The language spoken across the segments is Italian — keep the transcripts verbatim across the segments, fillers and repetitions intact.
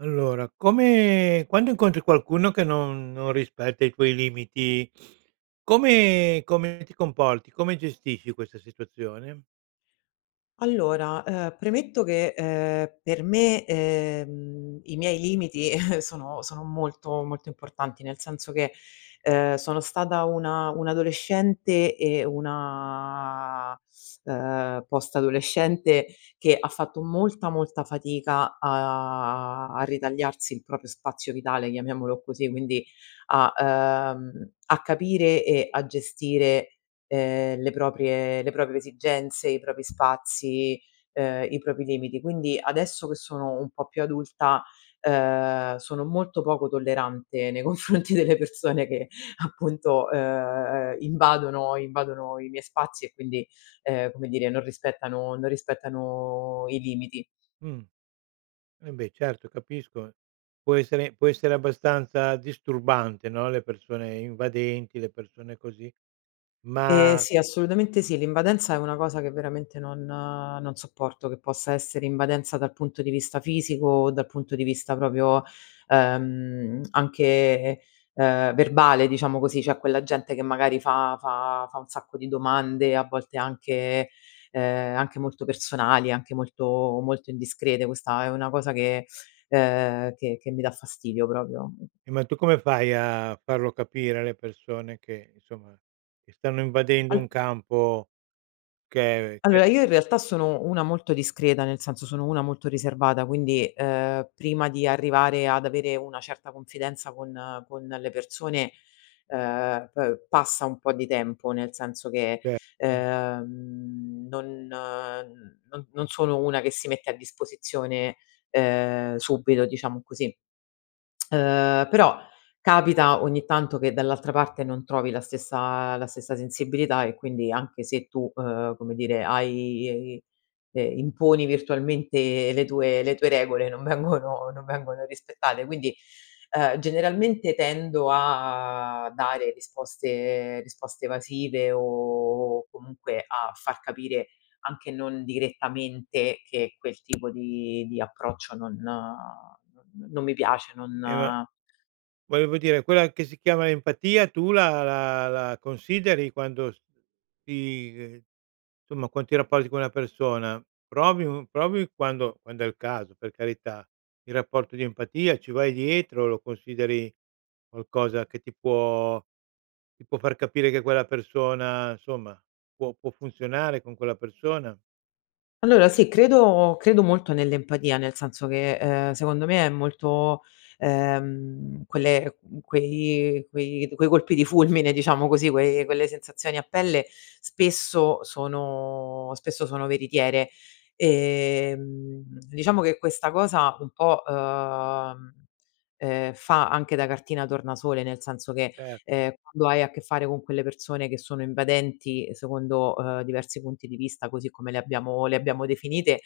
Allora, come quando incontri qualcuno che non non rispetta i tuoi limiti, come come ti comporti, come gestisci questa situazione? Allora, ehm, premetto che, ehm, per me, ehm, i miei limiti sono sono molto molto importanti, nel senso che, ehm, sono stata una un'adolescente e una, ehm, post adolescente che ha fatto molta, molta fatica a a ritagliarsi il proprio spazio vitale, chiamiamolo così, quindi a ehm, a capire e a gestire, ehm, le proprie le proprie esigenze, i propri spazi, ehm, i propri limiti. Quindi adesso che sono un po' più adulta, ehm, sono molto poco tollerante nei confronti delle persone che appunto, ehm, invadono invadono i miei spazi e quindi, ehm, come dire non rispettano non rispettano i limiti. Mh. Eh beh, certo capisco, può essere può essere abbastanza disturbante, no, le persone invadenti, le persone così, Ehm, ma sì assolutamente sì, l'invadenza è una cosa che veramente non non sopporto, che possa essere invadenza dal punto di vista fisico o dal punto di vista proprio, ehm, anche, ehm, verbale diciamo così. C'è quella gente che magari fa fa fa un sacco di domande, a volte anche, ehm, anche molto personali, anche molto molto indiscrete, questa è una cosa che, ehm, che che mi dà fastidio proprio E ma tu come fai a farlo capire alle persone che insomma, che stanno invadendo Allo un campo che ehm, è allora io in realtà sono una molto discreta, nel senso sono una molto riservata, quindi, ehm, prima di arrivare ad avere una certa confidenza con con le persone, ehm, pe passa un po' di tempo nel senso che, Certo. ehm, non n non non sono una che si mette a disposizione, ehm, subito diciamo così. Ehm, però capita ogni tanto che dall'altra parte non trovi la stessa la stessa sensibilità e quindi anche se tu, uhm, come dire hai, ehm, imponi virtualmente le tue le tue regole non vengono non vengono rispettate, quindi, ehm, generalmente tendo a dare risposte ehm, risposte evasive o comunque a far capire, anche non direttamente, che quel tipo di di approccio non, uhm, non non mi piace, non E ma, volevo dire quella che si chiama empatia tu la la la consideri quando s ti ehm, somma qua ti rapporti con una persona, provi un provi quando quand'è il caso per carità, il rapporto di empatia, ci vai dietro, lo consideri qualcosa che ti può ti può far capire che quella persona, insomma, può può funzionare con quella persona? Allora sì credo credo molto nell'empatia, nel senso che, ehm, secondo me è molto, ehm, quelle, uhm, quei quei quei colpi di fulmine diciamo così, quei quelle sensazioni a pelle spesso sono spesso sono veritiere. Ehm, diciamo che questa cosa un po', uhm, ehm, fa anche da cartina tornasole, nel senso che, Certo. ehm, quando hai a che fare con quelle persone che sono invadenti secondo, uhm, diversi punti di vista, così come le abbiamo le abbiamo definite,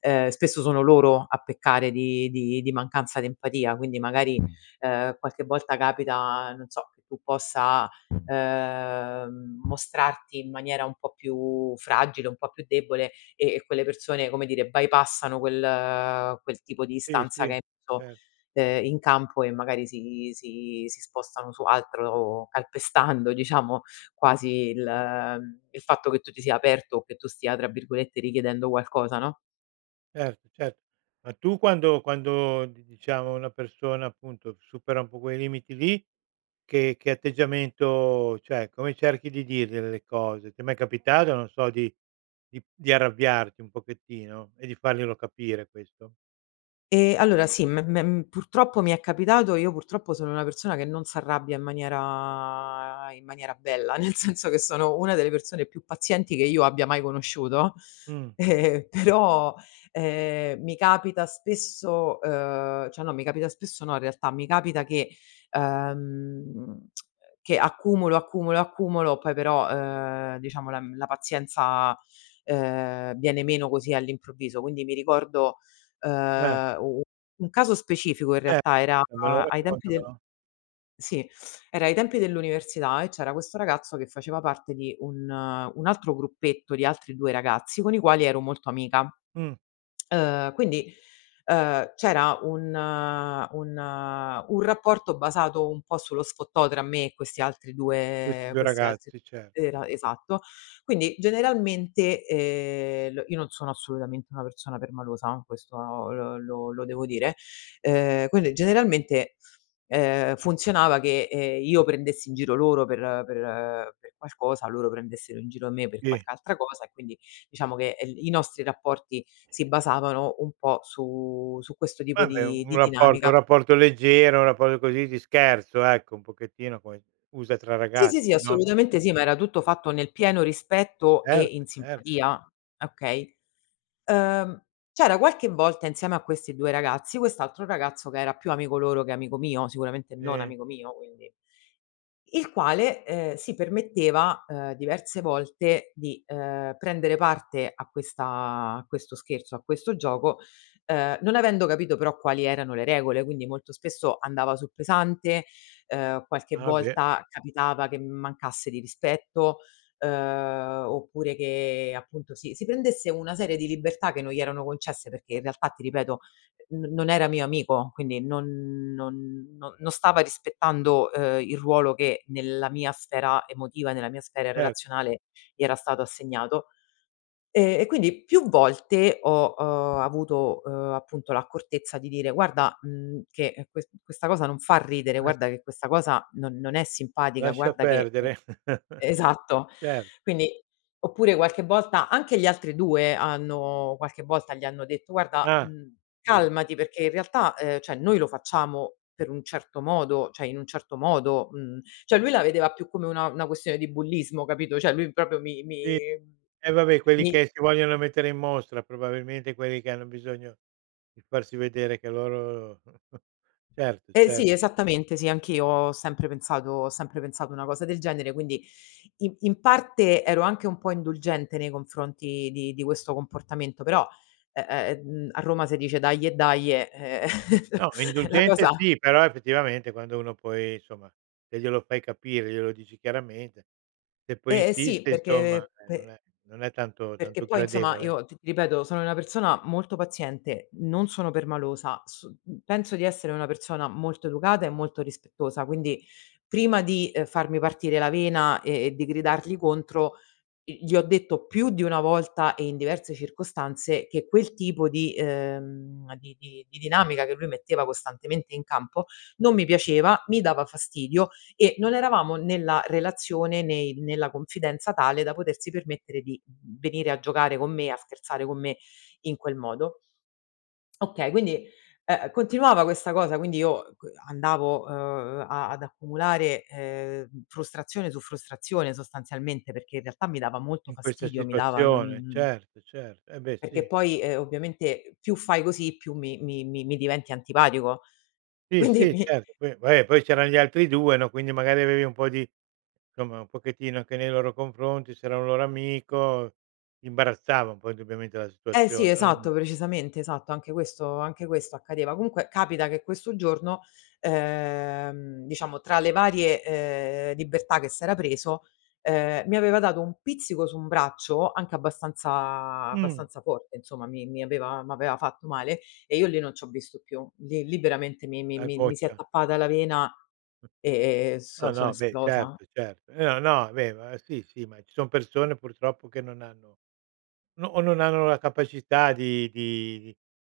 ehm, spesso sono loro a peccare di di di mancanza d'empatia quindi magari, ehm, qualche volta capita non so, che tu possa ehm, mostrarti in maniera un po' più fragile, un po' più debole, e e quelle persone, come dire, bypassano quel, ehm, quel tipo Sì, distanza che sì. hai so, Certo. ehm, in campo e magari si si si spostano su altro calpestando diciamo, quasi il ehm, il fatto che tu ti sia aperto o che tu stia tra virgolette "richiedendo qualcosa", no? Cert cert Ma tu quando quando di diciamo una persona appunto, supera un po' quei limiti lì, che che atteggiamento cioè come cerchi di dirgliele le cose? Ti è mai capitato non so, di di di arrabbiarti un pochettino e di farglielo capire, questo? Ehm, allora sì, me me m purtroppo mi è capitato. Io purtroppo sono una persona che non s'arrabbia in maniera in maniera bella, nel senso che sono una delle persone più pazienti che io abbia mai conosciuto. Mh. Però ehm, mi capita spesso, uhm, cioè no, mi capita spesso no, in realtà, mi capita che uhm, che accumulo, accumulo, accumulo, poi però, ehm, diciamo la uhm, la pazienza, ehm, viene meno così all'improvviso. Quindi mi ricordo, Eh. ehm, u u un caso specifico in Eh. realtà: era E me lo ai tempi del [unintelligible] sì, era ai tempi dell'università e c'era questo ragazzo che faceva parte di un un altro gruppetto di altri due ragazzi con i quali ero molto amica. Mh. Ehm, quindi, ehm, c'era un un un rapporto basato un po' sullo sfottò tra me e questi altri Questi due due questi altri ragazzi, cer era esatto. Quindi generalmente, ehm, l io non sono assolutamente una persona permalosa questo l lo lo devo dire, ehm, quelle generalmente, ehm, funzionava che, ehm, io prendessi in giro loro per per per qualcosa, loro prendessero in giro me per Sì. qualche altra cosa e quindi diciamo che il i nostri rapporti si basavano un po' su su questo tipo Vabbè di un di rapporto un dinamica. rapporto leggero, un rapporto così di scherzo ecco, un pochettino poi usa tra Sì, sì, sì, ragazzi, no? assolutamente sì, ma era tutto fatto nel pieno rispetto e Certo, in cer simpatia, okay. Uhm, c'era qualche volta insieme a questi due ragazzi, quest'altro ragazzo che era più amico loro che amico mio, sicuramente non Sì. amico mio quindi il quale, ehm, si permetteva, ehm, diverse volte di, ehm, prendere parte a questa a questo scherzo, a questo gioco, ehm, non avendo capito però quali erano le regole. Quindi molto spesso andava sul pesante, ehm, qualche Ah beh! volta capitava che mi mancasse di rispetto, ehm, oppure che appunto si si prendesse una serie di libertà che non gli erano concesse perché in realtà ti ripeto n non era mio amico quindi non non non stava rispettando, ehm, il ruolo che nella mia sfera emotiva, nella mia sfera Cer relazionale gli era stato assegnato. Ehm, e quindi più volte ho, uhm, avuto, uhm, appunto l'accortezza di dire: "Guarda, uhm, che que questa cosa non fa ridere, Ah s guarda che questa cosa non non è simpatica, Lascia guarda che, ehm", perdere! esatto. Cer Quindi oppure qualche volta anche gli altri due hanno qualche volta gli hanno detto: "Guarda, Ah! uhm, [unintelligible] calmati perché in realtà, ehm, cioè noi lo facciamo per un certo modo". Cioè, in un certo modo uhm, cioè lui la vedeva più come una una questione di bullismo capito. Cioè lui propio mi mi Sì, eh va beh, quelli mi che si vogliono mettere in mostra, probabilmente quelli che hanno bisogno di farsi vedere che loro certo, Ehm, cer sì esattamente. Sì anch'io ho sempre pensato ho sempre pensato una cosa del genere quindi in in parte ero anche un po' indulgente nei confronti di di questo comportamento però, eh, ehm, a Roma se dice: "Daje, daje", eh No, la indulgente, cosa sì. Però effettivamente quando uno poi insomma te glielo fai capire, glielo dici chiaramente. Se poi Eh, e sì insiste insomma, perché eh, non pe è non è tanto perché tanto poi insomma gradevole. io t ripeto sono una persona molto paziente, non sono permalosa, so penso di essere una persona molto educata e molto rispettosa quindi prima di farmi partire la vena e e di gridargli contro gli ho detto più di una volta e in diverse circostanze che quel tipo di ehm, di di di dinamica che lui metteva costantemente in campo non mi piaceva, mi dava fastidio e non eravamo nella relazione, né nella confidenza tale da potersi permettere di venire a giocare con me, a scherzare con me, in quel modo. Okay quindi, ehm, continuava questa cosa, quindi io co andavo, ehm, a ad accumulare, ehm, frustrazione su frustrazione sostanzialmente, perché in realtà mi dava molto In questa fastidio mi dava e situazione. non Certo, cer e beh, Perché sì. poi, ehm, ovviamente più fai così, più mi mi mi mi diventi antipatico Sì, quindi sì, mi certo, poi va eh poi c'eran gli altri due no, quindi magari avevi un po' di insomma un pochettino anche nei loro confronti, s'era un loro amico imbarazzava un po' indubbiamente la Eh situazione sì, no, imma esatto, precisamente, esatto. Anche questo anche questo accadeva. Comunque capita che questo giorno, ehm, diciamo tra le varie, ehm, libertà che s'era preso, ehm, mi aveva dato un pizzico su un braccio anche abbastanza Mh. abbastanza forte insomma, mi mi aveva m'aveva fatto male e io lì non c'ho visto più. Lì lì veramente mi mi La mi mi si è goccia. tappata la vena Mh. e e No, so sono no, beh esplosa certo, certo. No, no, beh ma sì, sì, ma ci son persone purtroppo che non hanno no o non hanno la capacità di di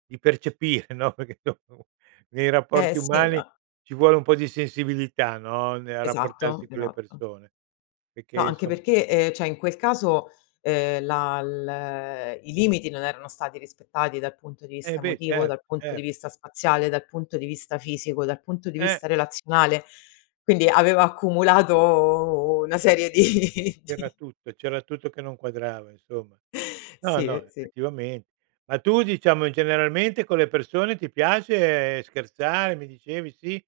di percepire no, perché [unintelligible] nei Eh, rapporti sì, umani ma ci vuole un po' di sensibilità no, nel Esatto, rapportarsi con le esatto. persone. No, Perché anche insom perché, ehm, cioè in quel caso, ehm, la l i limiti non erano stati rispettati dal punto di Eh vista beh, emotivo, cer dal punto di cer vista spaziale, dal punto di vista fisico, dal punto di Eh! vista relazionale, quindi avevo accumulato una serie di C'era di tutto c'era tutto che non quadrava insomma. No, Sì, no, ehm, sì. effettivamente Ma tu diciamo in generalmente con le persone ti piace scherzare? Mi dicevi sì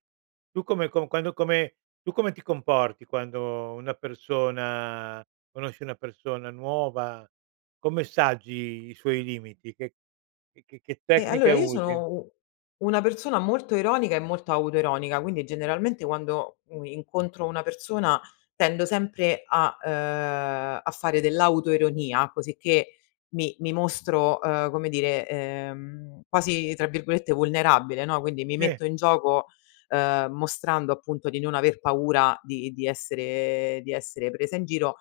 Tu come con quando come tu come ti comporti quando una persona conosci una persona nuova, come saggi i suoi limiti, che che che che Ehm, tecniche allora io usi? sono u una persona molto ironica e molto autoironica, quindi generalmente quando, u incontro una persona tendo sempre a, ehm, a fare dell'autoironia cosicché mi mi mostro, ehm, come dire, ehm, quasi tra virgolette "vulnerabile", no, quindi mi Sì. metto in gioco, ehm, mostrando appunto di non aver paura di di essere, di essere presa in giro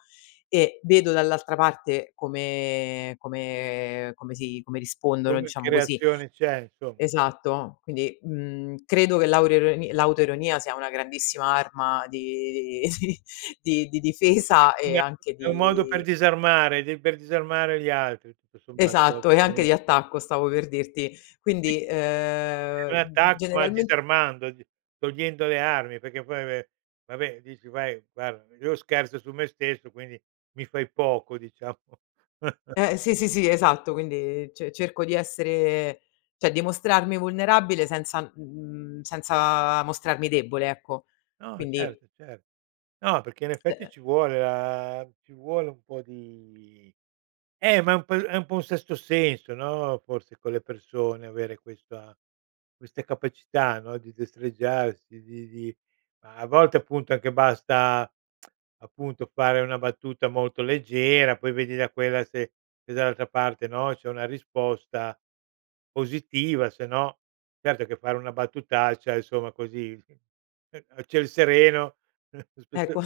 e vedo dall'altra parte come come come si come rispondono Come che diciamo così reazione c'è insomma? Esatto. Quindi, uhm, credo che l'auro l'autoironia sia una grandissima arma di di di di di difesa e [unintelligible] anche è un modo per di disarmare de per disarmare gli altri tutto sommato Esatto, e anche [unintelligible] di attacco stavo per dirti, quindi, [unintelligible] è un ehm, attacco ma generalment disarmandoti, togliendo le armi perché poi ve vabbè dici: "Vai, guarda, io scherzo su me stesso quindi mi fai poco", Diciamo. Eh, sì, sì, sì, esatto quindi ce cerco di essere ceh di mostrarmi vulnerabile senza mhmm, senza mostrarmi debole ecco. No, Quindi certo, certo. No, perché in Eh, effetti ehm ci vuole la ci vuole un po' di Eh, ma è un po è un po' un sesto senso no, forse con le persone avere questa queste capacità no, di destreggiarsi, di di a volte appunto anche basta appunto fare una battuta molto leggera, poi vedi da quella se dall'altra parte no, c'è una risposta positiva, se no certo che fare una battutaccia insomma così, ehm a ciel sereno, spesso Equa.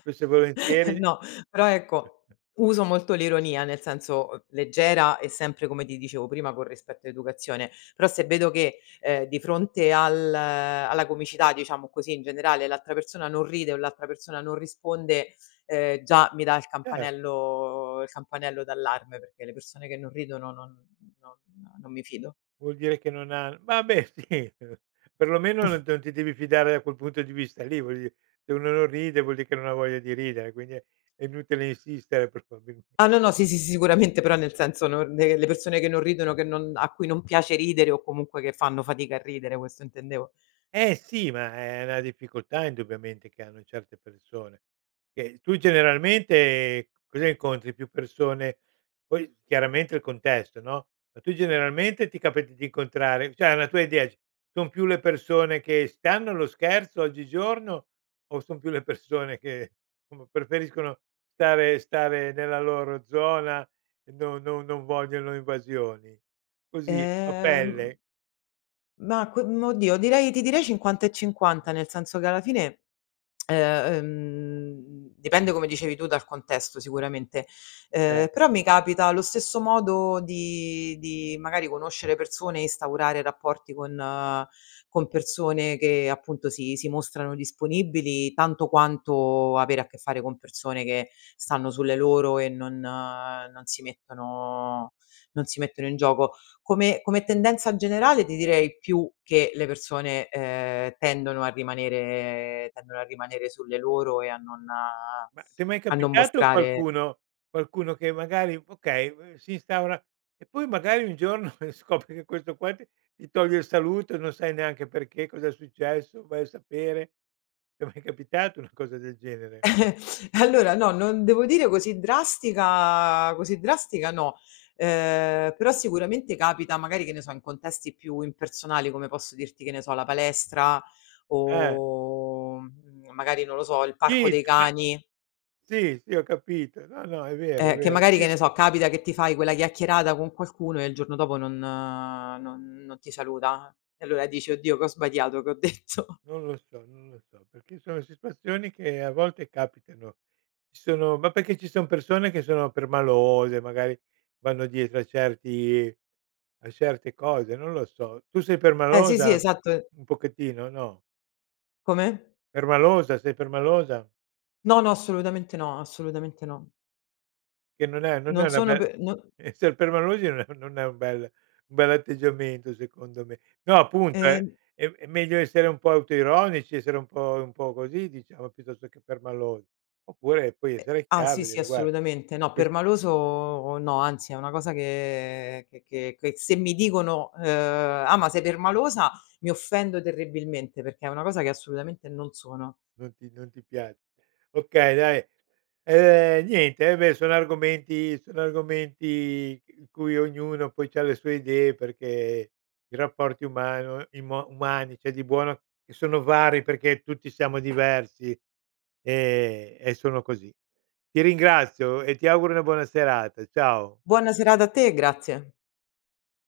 spesso e volentieri No. Però ecco, uso molto l'ironia, nel senso, leggera e sempre come ti dicevo prima con rispetto e educazione. Però se vedo che, ehm, di fronte al alla comicità diciamo così in generale l'altra persona non ride o l'altra persona non risponde, ehm, già mi dà il Cer campanello il campanello d'allarme perché le persone che non ridono non non non mi fido. Vuol dire che non ha ma beh, sì, perlomeno non t non ti devi fidare da quel punto di vista lì. Voglio di se uno non ride vuol dì che non voglia di ridere quindi è inutile insistere probabilme Ah no, no, sì, sì, si, sicuramente però nel senso non le persone che non ridono, che non a cui non piace ridere o comunque che fanno fatica a ridere, questo intendevo. Eh sì ma è è na difficoltà indubbiamente che hanno certe persone. Che tu generalmente cosa incontri? Più persone poi chiaramente il contesto no, ma tu, generalmente, ti capita di incontrare ceh una tua idea: son più le persone che stanno allo scherzo oggigiorno o son più le persone che somma preferiscono stare stare nella loro zona, no non non vogliono invasioni? Così a Ehm pelle. Ma qu ehm, oddio, direi ti direi cinquanta e cinquanta nel senso che alla fine, ehm, dipende come dicevi tu dal contesto sicuramente, ehm, Cer però mi capita allo stesso modo di di magari conoscere persone e instaurare rapporti con con persone che appunto si si mostrano disponibili tanto quanto avere a che fare con persone che stanno sulle loro e non non si mettono non si mettono in gioco. Come come tendenza generale ti direi più che le persone, ehm, tendono a rimanere tendono a rimanere sulle loro e a non Ma ti è mai a non capitato mostrare qualcuno qualcuno che magari okay, uhm, si instaura e poi magari, un giorno scopri che questo qua ti ti toglie il saluto e non sai neanche perché, cosa è successo, vai a sapere, ti è mai capitato una cosa del genere? Allora no, non devo dire così drastica così drastica no. Ehm, però sicuramente capita magari che ne so in contesti più impersonali, come posso dirti, che ne so, la palestra Eh! o, uhm, magari non lo so, il parco Sì, dei [unintelligible] cani Sì, sì, ho capito. No, no, è vero, è eh, che vero, magari, sì che ne so, capita che ti fai quella chiacchierata con qualcuno e il giorno dopo non non non ti saluta. E allora dici: "Oddio, che ho sbagliato? Che ho detto? Non lo so, non lo so, perché sono situazioni che a volte capitano. Ci sono ma perché ci son persone che sono permalose, magari vanno dietro a certi a certe cose. Non lo so, tu sei Eh, sì, sì, permalosa? esatto e Un pochettino, no? Come? Permalosa, sei permalosa? No, no, assolutamente no. Assolutamente no. Che non è non è Non una sono bel pe no Esser permalosi no non è un bel un bell'atteggiamento secondo me. No appunto è E è meglio essere un po' autoironici, essere un po un po' così, diciamo, piuttosto che permalosi. Oppure puoi Eh essere ah, chiaro sì, e sì, dire: "guara assolutamente. No ques" permaloso no, anzi è una cosa che che che che se mi dicono, ehm: "Ah, ma sei permalosa", mi offendo terribilmente, perché è una cosa che assolutamente non sono. Non ti non ti pia Okay dai, ehm, niente. Ehm, beh sono argomenti sono argomenti in cui ognuno poi c'ha le sue idee perché i rapporti umano imo umani c'è di buono che sono vari, perché tutti siamo diversi, ehm, e sono così. Ti ringrazio e ti auguro una buona serata. Ciao. Buona serata a te e grazie.